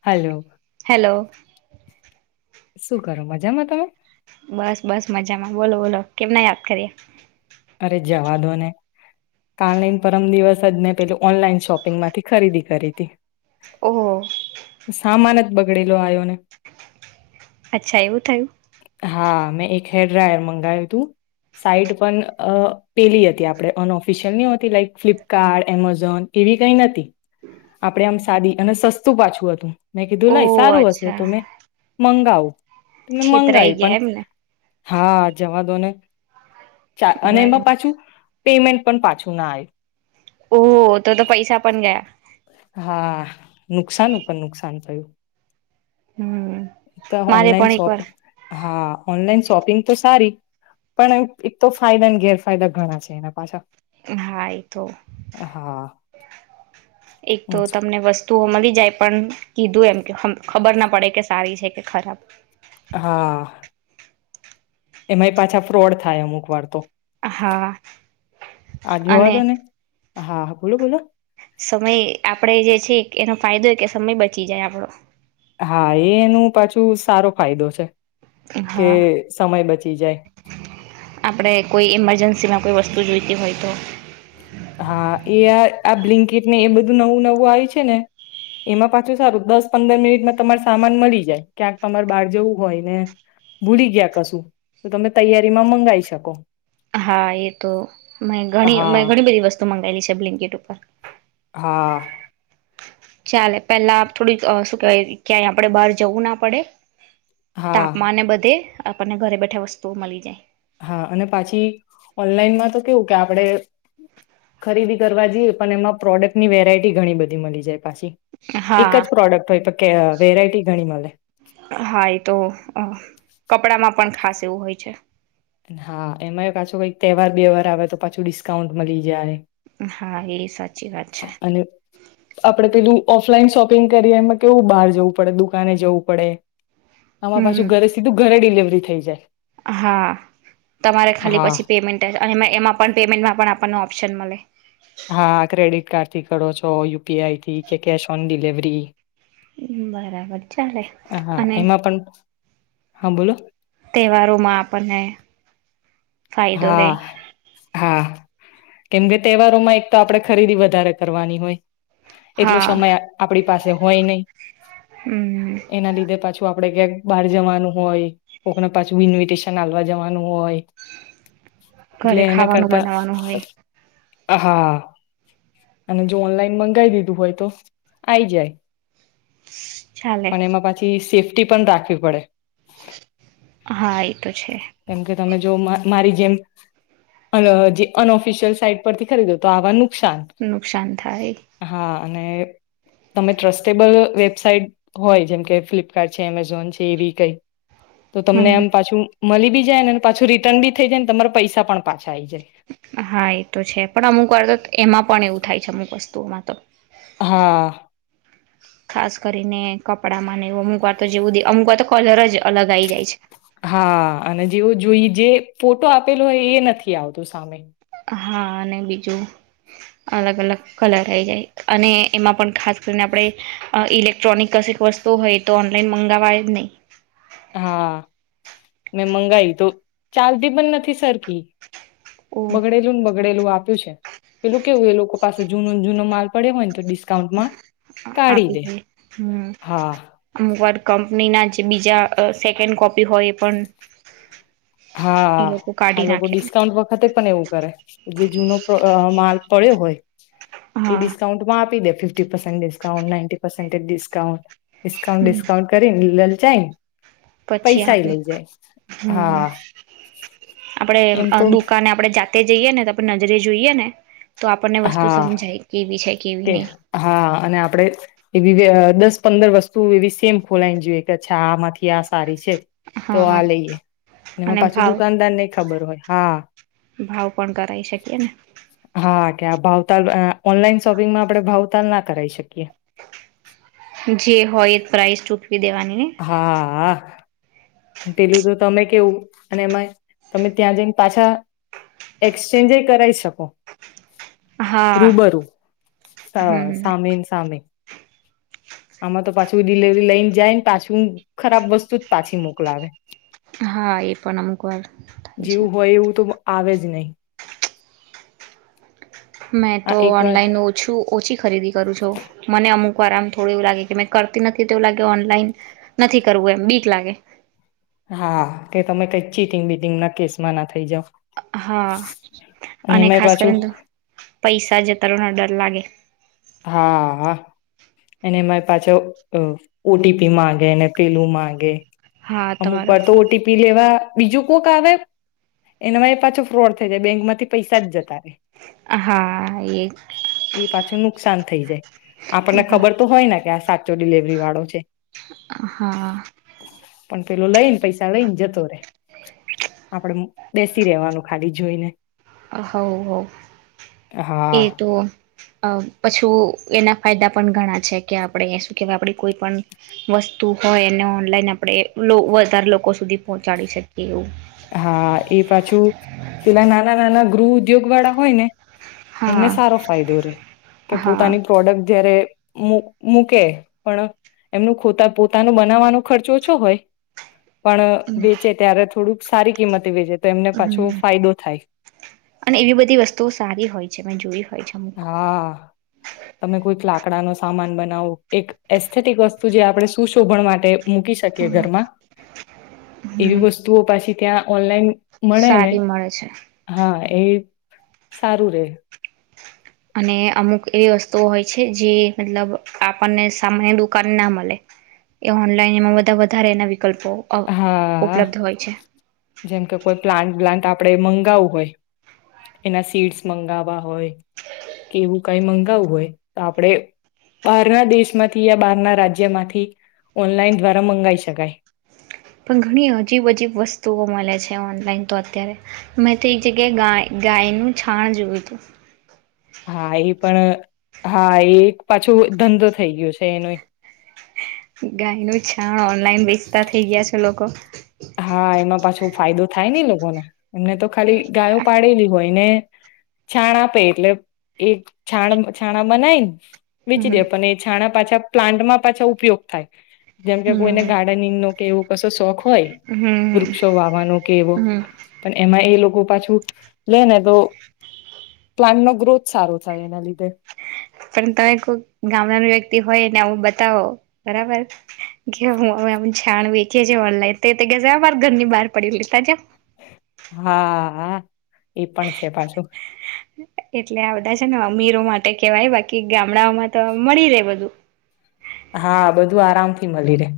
Hello hello શું કરો મજામાં તમે બસ બસ મજામાં બોલો બોલો કેમના યાદ કરીએ અરે જવા દો ને કઈન પરમ દિવસ જ મેં પે ઓનલાઈન શોપિંગ માંથી ખરીદી કરી હતી ઓહો સામાન જ બગડેલો આવ્યો ને અચ્છા એવું થયું હા મેં એક હેર ડ્રાયર મંગાવ્યું હતું સાઈડ પણ અ પેલી હતી આપણે અનઓફિશિયલ નતી લાઈક ફ્લિપકાર્ટ એમેઝોન એવી કઈ ન આપડણે આમ સાદી અને સસ્તું પાછું હતું મેં કીધું લઇ ઓહ સારું હશે અચ્છા તોમે મંગાવ ં છેતરાઈ મંગાવી પણ ગયા એમને હા જવા દો ને ચા અને બરાબર એમાં પાછું પેમેન્ટ પણ પાછું નાાય ઓહ તો તો પૈસા પણ ગયા હા નુકસાન ઉપર નુકસાન થયું હમ મારે ઓનલાઈન પણ એક વાર શોપિ હા ઓનલાઈન શોપિંગ તો સારી પણ એક તો ફાયદાને ગેરફાયદા ઘણા છે એના પાછા હા એ તો હા એક તો તમને વસ્તુ તું મળી જાય પણ કીધું એમ કે ખબર ના પડે કે સારી છે કે ખરાબ હા એમાંય પાછા ફ્રોડ થાય અમુક વાર તો હા અને હાા બોલો બોલો સમય આપડે જે છે એનો ફાયદોય કે સમય બચી જાય આપડો હા એનું પાછું સારો ફાયદો છે કે હા સમય બચી જાય આપડે કોઈ ઇમરજન્સીમાં કોઈ વસ્તુ જોઈતી હોય તો હા એ આ આ બ્લિંકેટને એ બધું નવું નવું આવે છે ને એમાં પાછું સારું દસ પંદર મિનિટમાં તમાર સામાન મળી જાય ક્યાંક તમારે બહાર જવું હોય ને ભૂલી ગયા કશું તો તમે તૈયારીમાં મંગી શકો હા એ તો મે ગણી હા ઘણી બધી વસ્તુ મંગાવેલી છે બ્લેન્કેટ ઉપર હા ચાલે પેલા થોડીક શું કેહેવાય ક્યાંય આપડે બહાર જવું ના પડે હા તાપમાનને બધે આપણને ઘરે બેઠા વસ્તુઓ મળી જાય હા અને પાછી ઓનલાઈનમાં તો કેવું કે આપડે ખરીદી કરવા જઈએ પણ એમાં પ્રોડક્ટ ની વેરાયટી ઘણી બધી મળી જાય એક હા જ પ્રોડક્ટય વેરાય મળ હા એ તો કપડામાં પણ ખાસ એવું હોય છે હા એમાં પાછો કઈક તહેવાર બેવાર આવે તો પાછું ડિસ્કાઉન્ટ મળી જાય હા એ સાચી વાત છે અને આપડે પેલું ઓફલાઈન શોપિંગ કરીએ એમાં કેવું બહાર જવું પડે દુકાને જવું પડે આમા પાછું હમ ઘરે સીધું ઘરે ડડીલેવરી થઈ જાય હા તમારે ખાલી હા પછી પેમેન્ટ અને એમાં પણ પેમેન્ટમાં પણ આપણ આપ ઓપ્શન મળ હા ક્રેડિટ કાર્ડ થી કરો છો યુપીઆઈથી કે કેશ ઓન ડિલવરી બરાબર ચાલે હા અને એમાં પણ હા બોલો તહેવારોમાં આપણને ફાયદો રે હા હા કેમકે તહેવારોમાં એક તો આપડણે ખરીદી વધારે કરવાની હોય એટલો હા સમય આપડી પાસે હોય નહી હમ એના લીધે પાછું આપ આપડે ક્યાંક બહાર જવાનું હોય કોકને પાછું ઇન્વિટેશન હવા જવાનું હોય એટલે ઘરે એના ખાવાનું કરતા બનાવાનું હોય હા અને જો ઓનલાઈન મંગાવ દીધું હોય તો આઈ જાય ચાલે પણ એમાં પછી સેફ ી પણ રાખવી પડે હા એ તો છે જોોમાં મારી જેમ જે અન ઓફિશિયલ સાઈટ પરથી ખરીદો આવવાનું નુકસાન થાય અને તમે ટ્રસ્ટેબલ વેબસાઇટ હોય જેમકે ફ્લિપકાર્ટ છે એમેઝોન છે એવી કઈ તો તમને હમ એમ પાછું મળી બી જાય ને પાછું રિટર્ન બી થઈ જાયને તમારા પૈસા પણ પા હા એ તો છે પણ અમુક વાર તો એમાં પણ એવું થાય છે અમુક વસ્તુ તુંઓ મા તો હા ખાસ કરીને કપડા માં ને એવ અમુક વાર તો જેવું અમુક વા તો કલર જ અલગ આવી જાય છે હા અને જેવો જોઈ જે ફોટો આપેલો હોય એ નથી આવતું સામે હા અને બીજું અલગ અલગ કલર આઈ જાય અને એમાં પણ ખાસ કરીને આપડે અ ઇલેક્ટ્રોનિક કશીક વસ્તુઓ હોય એ તો ઓનલાઈન મંગાવાય જ નહી હા મેં મંગાઈ તો ચાલતી પણ નથી સરખી ઓ બગડેલુંન બ ગડેલું આપ્યું છે પેલું કેવું એ લોકો પાસે જૂનો જૂનો માલ પડયો હોય ને તો ડીસ આપી દે હમ હા અમુકવાર કમ પની ના જે બીજા અ સેકેન્ડ કોપી હોય એ પણ એ હા લોકો આ કાઢી લોકો નાખે ડિસ્કાઉન્ટ વખતે પણ એવું કરે જે જૂનો પ અ માલ પડ્યો હોય એ હા ડિસ્કાઉન્ટ માં આપી દે fifty percent discount nineteen percentage discount discount હમ ડિસ્કાઉન્ટ કરીન જાયન પછી પૈસા ય આપે લઈ જાય હમ હા આપડે એમ તો દુકાને આપે જાતિ જઈએ ને તો આપડે નજરે જોઈએ ને તો આપણને વસ્તુ હા સમજાય કેવી છે કેવી કે નહી હા અને આપડે એવી દસ પંદર વસ્તુ એવી સેમ ખોલાઈને જોઈએ કે અચ્છા આમાંથી આ સારી છે તો આ હા લઈએ અને એમાં પાછું દુકાનદાર ને ય ખબર હોય હા ભાવ પણ કરાવી શકીએ ને હા ભાવતાલ ઓનલાઈન શોપિંગમાં આપડે ભાવતાલ ના કરાવી શકીએ જે હોય એ પ્રાઇઝ ચૂકવી દેવાની ને હા પેલું તો તમે કેવું અને એમાંય તમે ત્યાં જઈન પાછા એક્સચેન્જ એય કરાઈ શકો હા રૂબરૂું હમ સામેન સામે આમાં તો પાછું ડિલવરી લઈને જાય પાછું ખરાબ વસ્તુ જ પાછી મોકલાવે હા એ પણ અમુક વાર થાય છે જેવું હોય એવું તો આવે જ નહીં મેં આ તો એક વાર ઓનલાઈન ઓછું ઓછી ખરીદી કરું છો મને અમુક આરામ થોડું એવું લાગે કે મે કરતી નથી તેવું લાગે ઓનલાઈન નથી કરવું એમ બીક લાગે હા કે તમે કઈક ચીટિંગ બીટિંગ ના કેસમાં ના થઈ જાવ હા અને એમાંય ખાસ પાછું કરીને તો પૈસા જ તરણ ડર અ લાગે હા એને મારી પાછો ઓટીપી મામાંગેને પેલું માગે હા અમુક તમારો વાર તો ફોન ઓટીપી લેવા બીજું કોક આવે એનામાં એ પાછો ફ્રોડ થઈ જાય બેંક માંથી પૈસા જ જતા રે હા એ શાંત થઈ જાય આપણને હા ખબર તો હોય ને કે આ સાચો ડિલવરી વાળો છે પેલો લઈને પૈસા લઈને જતો રે આપડે બેસી રેવાનું ખાલી જોઈ ને હ હો એ હા તો અ પછું એના ફાયદા પણ ઘણા છે કે આપણે શું કેવાય આપડી કોઈ પણ વસ્તુ હોય એને ઓનલાઈન આપણે વધારે લોકો સુધી પહોંચાડી શકીએ એવું હા એ પાછું પેલા નાના નાના ગૃહ ઉદ્યોગ વાળા હોય ને એમને હા સારો ફાયદો રે કે હા પોતાની પ્રોડક્ટ જયારે મૂકે પણ એમનું ખ પોતાનું બનાવવાનો ખર્ચો ઓછો હોય પણ વેચે ત્યારે જ સારી કિમત વજે હમ અને એવી બધી વસ્તુઓ સારી હોય છે મેં જોઈ હોય છે અમુક. હા તમે કોઈક લાકડા ન સામાન બનાવું એક એસ્થેટિક વસ્તુ જે આપણે સુશોભન માટે મૂકી શકીએ ઘરમાં એવી હમ વસ્તુઓ પાછી ત્યાં ઓનલાઈન મળે ને સારી મળે છે. હા એ સારું રે અને અમુક એવી વસ્તુઓ હોય છે જે મતલબ આપણને સામાન્ય દુકાન ના મળે એ ઓનલાઈન એમાં બા વધારે એના વિકલ્પો હા ઉપલબ્ધ હોય છે જેમ કે કોઈ પ્લાન્ટ બ્લાન્ટ આપ આપણે મંગાવું હોય એના સીડસ મંગાવવા હોય કે એવું કઈ મંગાવું હોય તો આપણે બહારના દેશમાંથી યા બહારના રાજ્યમાંથી ઓનલાઈન દ્વારા મંગાવી શકાય પણ ઘણી હજીબ અજીબ વસ્તુઓ મળે છે ઓનલાઈન તો અત્યારે મેં તો એક જગ્યાએ ગાયનું છાણ જોયું હતું હા એ પણ હા એ પાછો ધંધો થઈ ગયો છે એનો ગાય નું છાણ ઓનલાઈન વેચતા થઈ ગયા છે લોકો હા એમાં પાછો ફાયદો થાય ને લોકોને એમને તો ખાલી ગાયો પાડેલી હોયને છાણ આપે એટલે એ છાણ છાણા બનાવીને વેચી દે હમ પણ એ છાણા પાછા પ્લાન્ટમાં પાછા ઉપયોગ થાય જેમકે હમ કોઈને ગાર્ડનિંગ નો કે એવો કશો શોખ હોય હમ વૃક્ષો વાવાનો કે એવો હમ પણ એમાં એ લોકો પાછું લે ને તો પ્લાન્ટ નો ગ્રોથ સારો થાય એના લીધે પણ તમે કોઈ ગામડા વ્યક્તિ હોય ને આવું બતાવો બરાબર કે હું હવે કે છાણ વેચીએ છીએ ઓનલાઈન કે ઘરની બહાર પડી લેતા જાવ હા હા એ પણ છે પાછું એટલે આ બધા છે ને અમીરો માટે કેવાય બાકી ગામડાઓમાં તો મળી રહેે બધું હા બધું આરામ થી મળી રે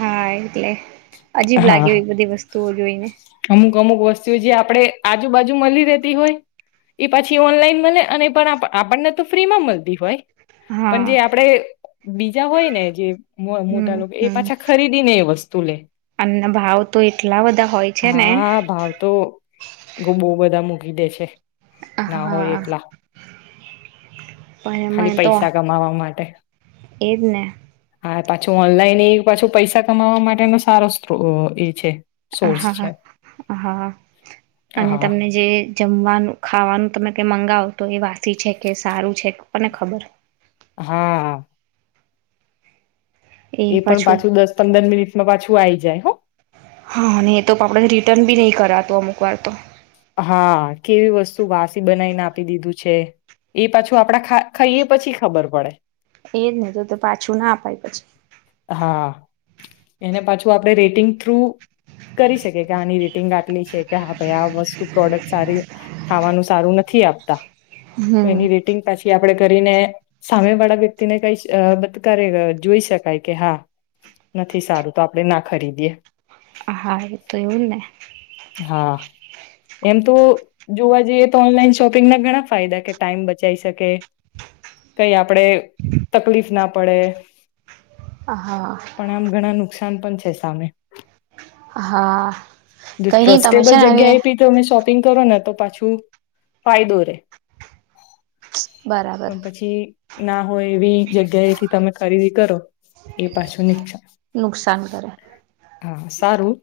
હાય એટલે અજીબ લાગે હા એવી બધી વસ્તુઓ જોઈને અમુક વસ્તુ જે આપણે આજુબાજુ મળી રહેતી હોય એ પાછી ઓનલાઈન મળને અને એ પણ આપણને તો ફ્રી માં મળતી હોય પણ હા જે આપડે બીજા હોય ને જે હોય મોટા હમ લોકો એ પાછા ખરીદીને એ વસ્તુ તુલે અનેના ભાવ તો એટલા બધા હોય છે ને હા ભાવ તો બહુ બધા દે છે ના હોય હા એટલા પણ ખાલી પૈસા કમાવા માટે એદ ને હા પાછું ઓનલાઈન એ પાછું પૈસા કમાવા માટેનો સારો સ્ત્રોત એ છે હા સોર્સ હા છે હા હા અને હા તમને જે જમવાનું ખાવાનું તમે કઈ મંગાવો તો એ વાસી છે કે સારું છે કોને ખબર હા એ પણ પાછું દસ પંદર મિનિટ માં પાછું આવી જાય હો હા નહી એ તો આપણે રિટર્ન બી નહી કરાતું અમુક વાર તો હા કેવી વસ્તુ વાસી બનાવીને આપી દીધું છે એ પાછું આપડા ખાઈએ પછી ખબર પડે એજ નહી તો તો પાછું ના અપાય પછી હા એને પાછું આપણે રેટિંગ થ્રુ કરી શકી કે આની રેટિંગ આટલી છે કે હા ભાઈ આ વસ્તુ પ્રોડક્ટ સારી ખાવાનું સારું નથી આપતા તો હમ એની રેટિંગ પછી આપડે કરીને સામે વાળા વ્યક્તિને કઈશ તત્કારે જોઈ શકાય કે હા નથી સારું તો આપણેે ના ખરીદીએ હ હા એ તો એવું જ ને હા એમ તો જોવા જઈએ તો ઓનલાઈન શોપિંગ ના ઘણા ફાયદા કે ટાઈમ બચાઈ શકે કઈ આપડે તકલીફ ના પડે હા પણ આમ ઘણા નુકસાન [unintelligible] પણ છે સામે હા જો કઈ નઈ તમે છે ટ્રેસ્ટેબલ ને જગ્યા આવી એ થી તો તમે શોપિંગ કરો ને તો પાછું ફાયદો રે બરાબર પણ પછી ના હોય એવી જગ્યાએથી તમે ખરીદી કરો એ પાછું નીછ નુકસાન કરે સારું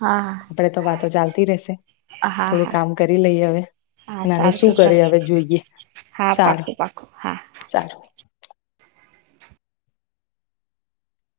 હા આપડે તો વાતો ચાલતી રહેશે હા થોડું હા કામ કરી લઈ હવે હા અને આનું સારું શું કરે ચાલ હવે જોઈએ હા સારું પાકું પાકું હા સારું